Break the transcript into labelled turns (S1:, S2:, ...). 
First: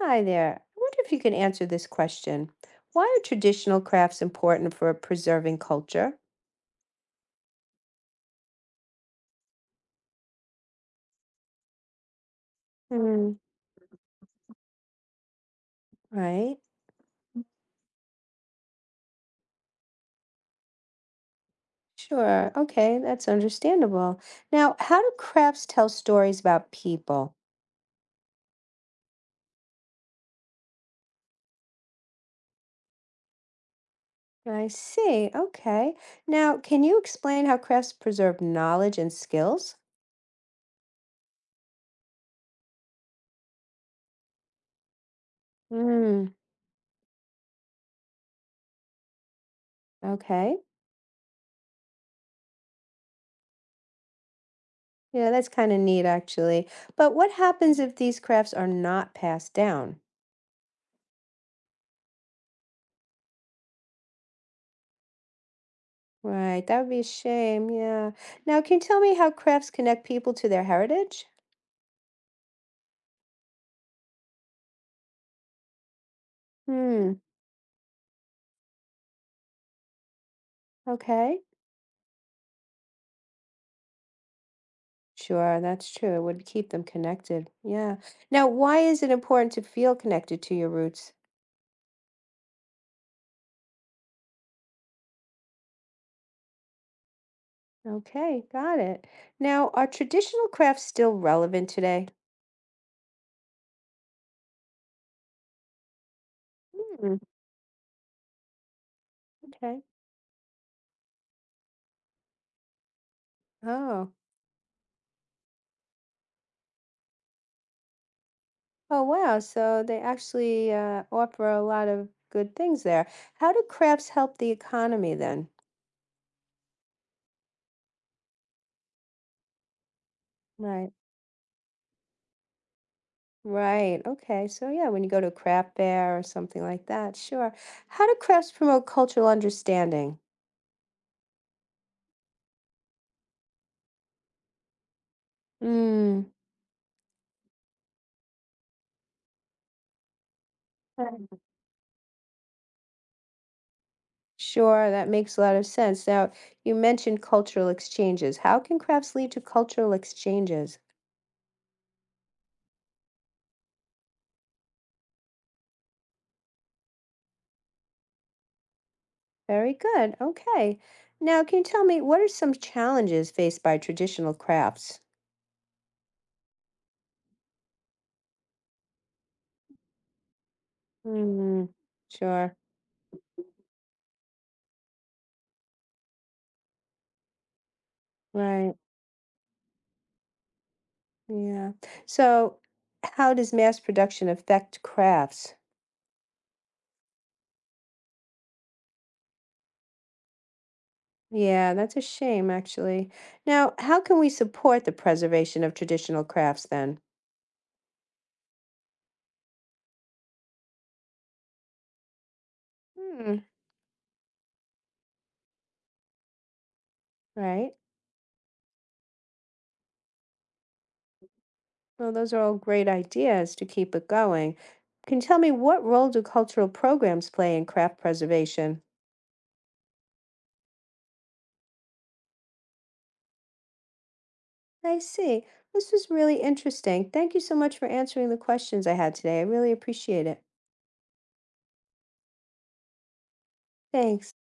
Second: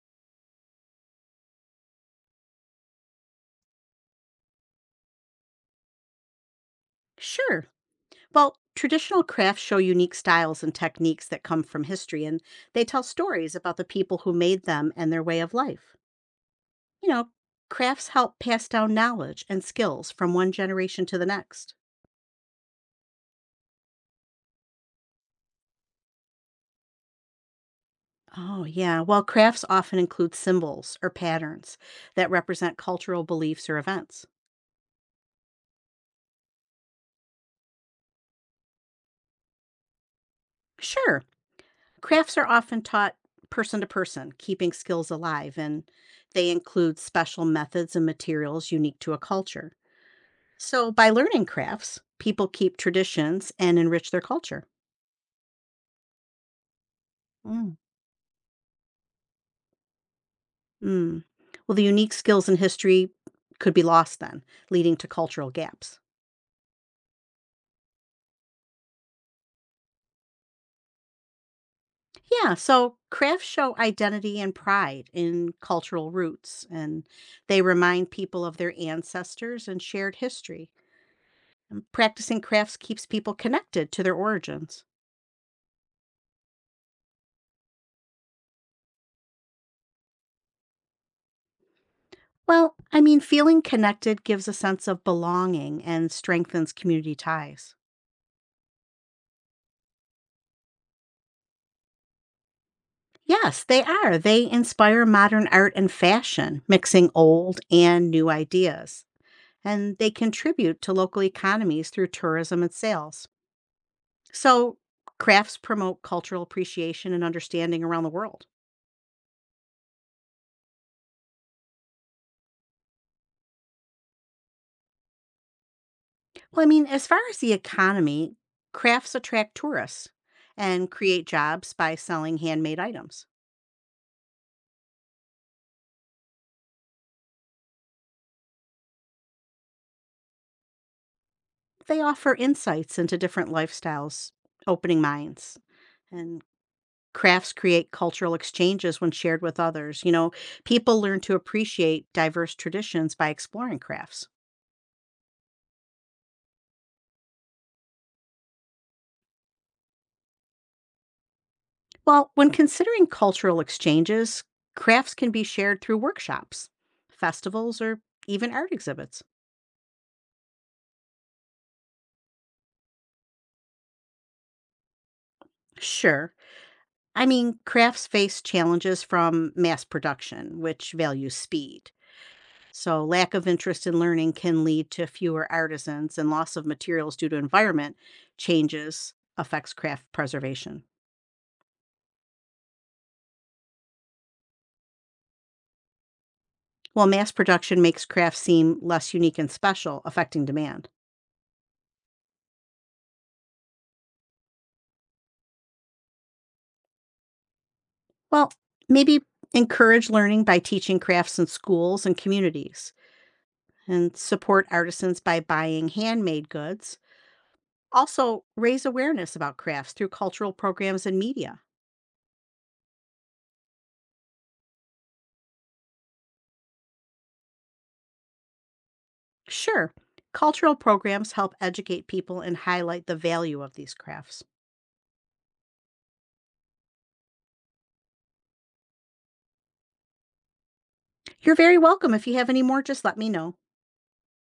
S1: Hi there. I wonder if you can answer this question. Why are traditional crafts important for preserving culture?
S2: Sure. Well, traditional crafts show unique styles and techniques that come from history, and they tell
S1: Mm,
S2: stories about the people who made them and their way of life.
S1: right.
S2: You know, crafts help pass down knowledge and skills from one generation to the next.
S1: Sure. Okay, that's understandable. Now, how do crafts tell stories about people?
S2: Oh, yeah. Well, crafts often include symbols or patterns that represent cultural beliefs or events.
S1: I see. Okay. Now, can you explain how crafts preserve knowledge and skills?
S2: Sure. Crafts are often taught person to person, keeping skills alive, and
S1: Mm,
S2: they include special methods and materials unique to a culture.
S1: okay.
S2: So, by learning crafts, people keep traditions and enrich their culture.
S1: Yeah, that's kind of neat, actually. But what
S2: Mm.
S1: happens if these crafts are not passed down?
S2: Mm. Well, the unique skills in history could be lost then, leading to cultural gaps.
S1: Right, that would be a shame, yeah. Now, can you tell me how crafts connect people to their heritage?
S2: Yeah, so crafts show identity and pride in cultural roots, and
S1: Hmm,
S2: they remind people of their ancestors and shared history.
S1: okay.
S2: Practicing crafts keeps people connected to their origins.
S1: Sure, that's true. It would keep them connected. Yeah. Now, why is it important to feel connected to your roots?
S2: Well, I mean, feeling connected gives a sense of belonging and strengthens community ties.
S1: Okay, got it. Now, are traditional crafts still relevant today?
S2: Yes, they are. They inspire modern art and fashion, mixing
S1: Hmm,
S2: old and new ideas.
S1: okay.
S2: And they contribute to local economies through tourism and sales.
S1: Oh,
S2: So, crafts promote cultural appreciation and understanding around the world.
S1: oh, wow. So they actually offer a lot of good things there. How do crafts help the economy then?
S2: Well, I mean, as far as the economy, crafts attract tourists and
S1: Right.
S2: create jobs by selling handmade items.
S1: Right. Okay. So yeah, when you go to a craft fair or something like that, sure. How do crafts promote cultural understanding?
S2: They offer insights into different lifestyles, opening minds.
S1: Mm.
S2: And crafts create cultural exchanges when shared with others. People learn to
S1: Mm.
S2: appreciate diverse traditions by exploring crafts.
S1: Sure, that makes a lot of sense. Now, you mentioned cultural exchanges. How can crafts lead to cultural exchanges?
S2: Well, when considering cultural exchanges, crafts can be shared through workshops, festivals, or even art exhibits.
S1: Very good. Okay. Now, can you tell me what are some challenges faced by traditional crafts?
S2: Sure. I mean, crafts face challenges from mass production, which values
S1: Mm,
S2: speed.
S1: sure.
S2: So, lack of interest in learning can lead to fewer artisans, and loss of materials due to environment
S1: Right.
S2: changes affects craft preservation.
S1: Yeah. So, how does mass production affect crafts?
S2: While mass production makes crafts seem less unique and special, affecting demand.
S1: Yeah, that's a shame, actually. Now, how can we support the preservation of traditional crafts then?
S2: Well, maybe encourage learning by teaching crafts in schools and communities,
S1: Hmm,
S2: and support artisans by buying handmade goods.
S1: right.
S2: Also, raise awareness about crafts through cultural programs and media.
S1: Well, those are all great ideas to keep it going. Can you tell me what role do cultural programs play in craft preservation?
S2: Sure, cultural programs help educate people and highlight the value of these crafts.
S1: I see. This was really interesting. Thank you so much for answering the questions I had today. I really appreciate it.
S2: You're very welcome. If you have any more, just let me know.
S1: Thanks.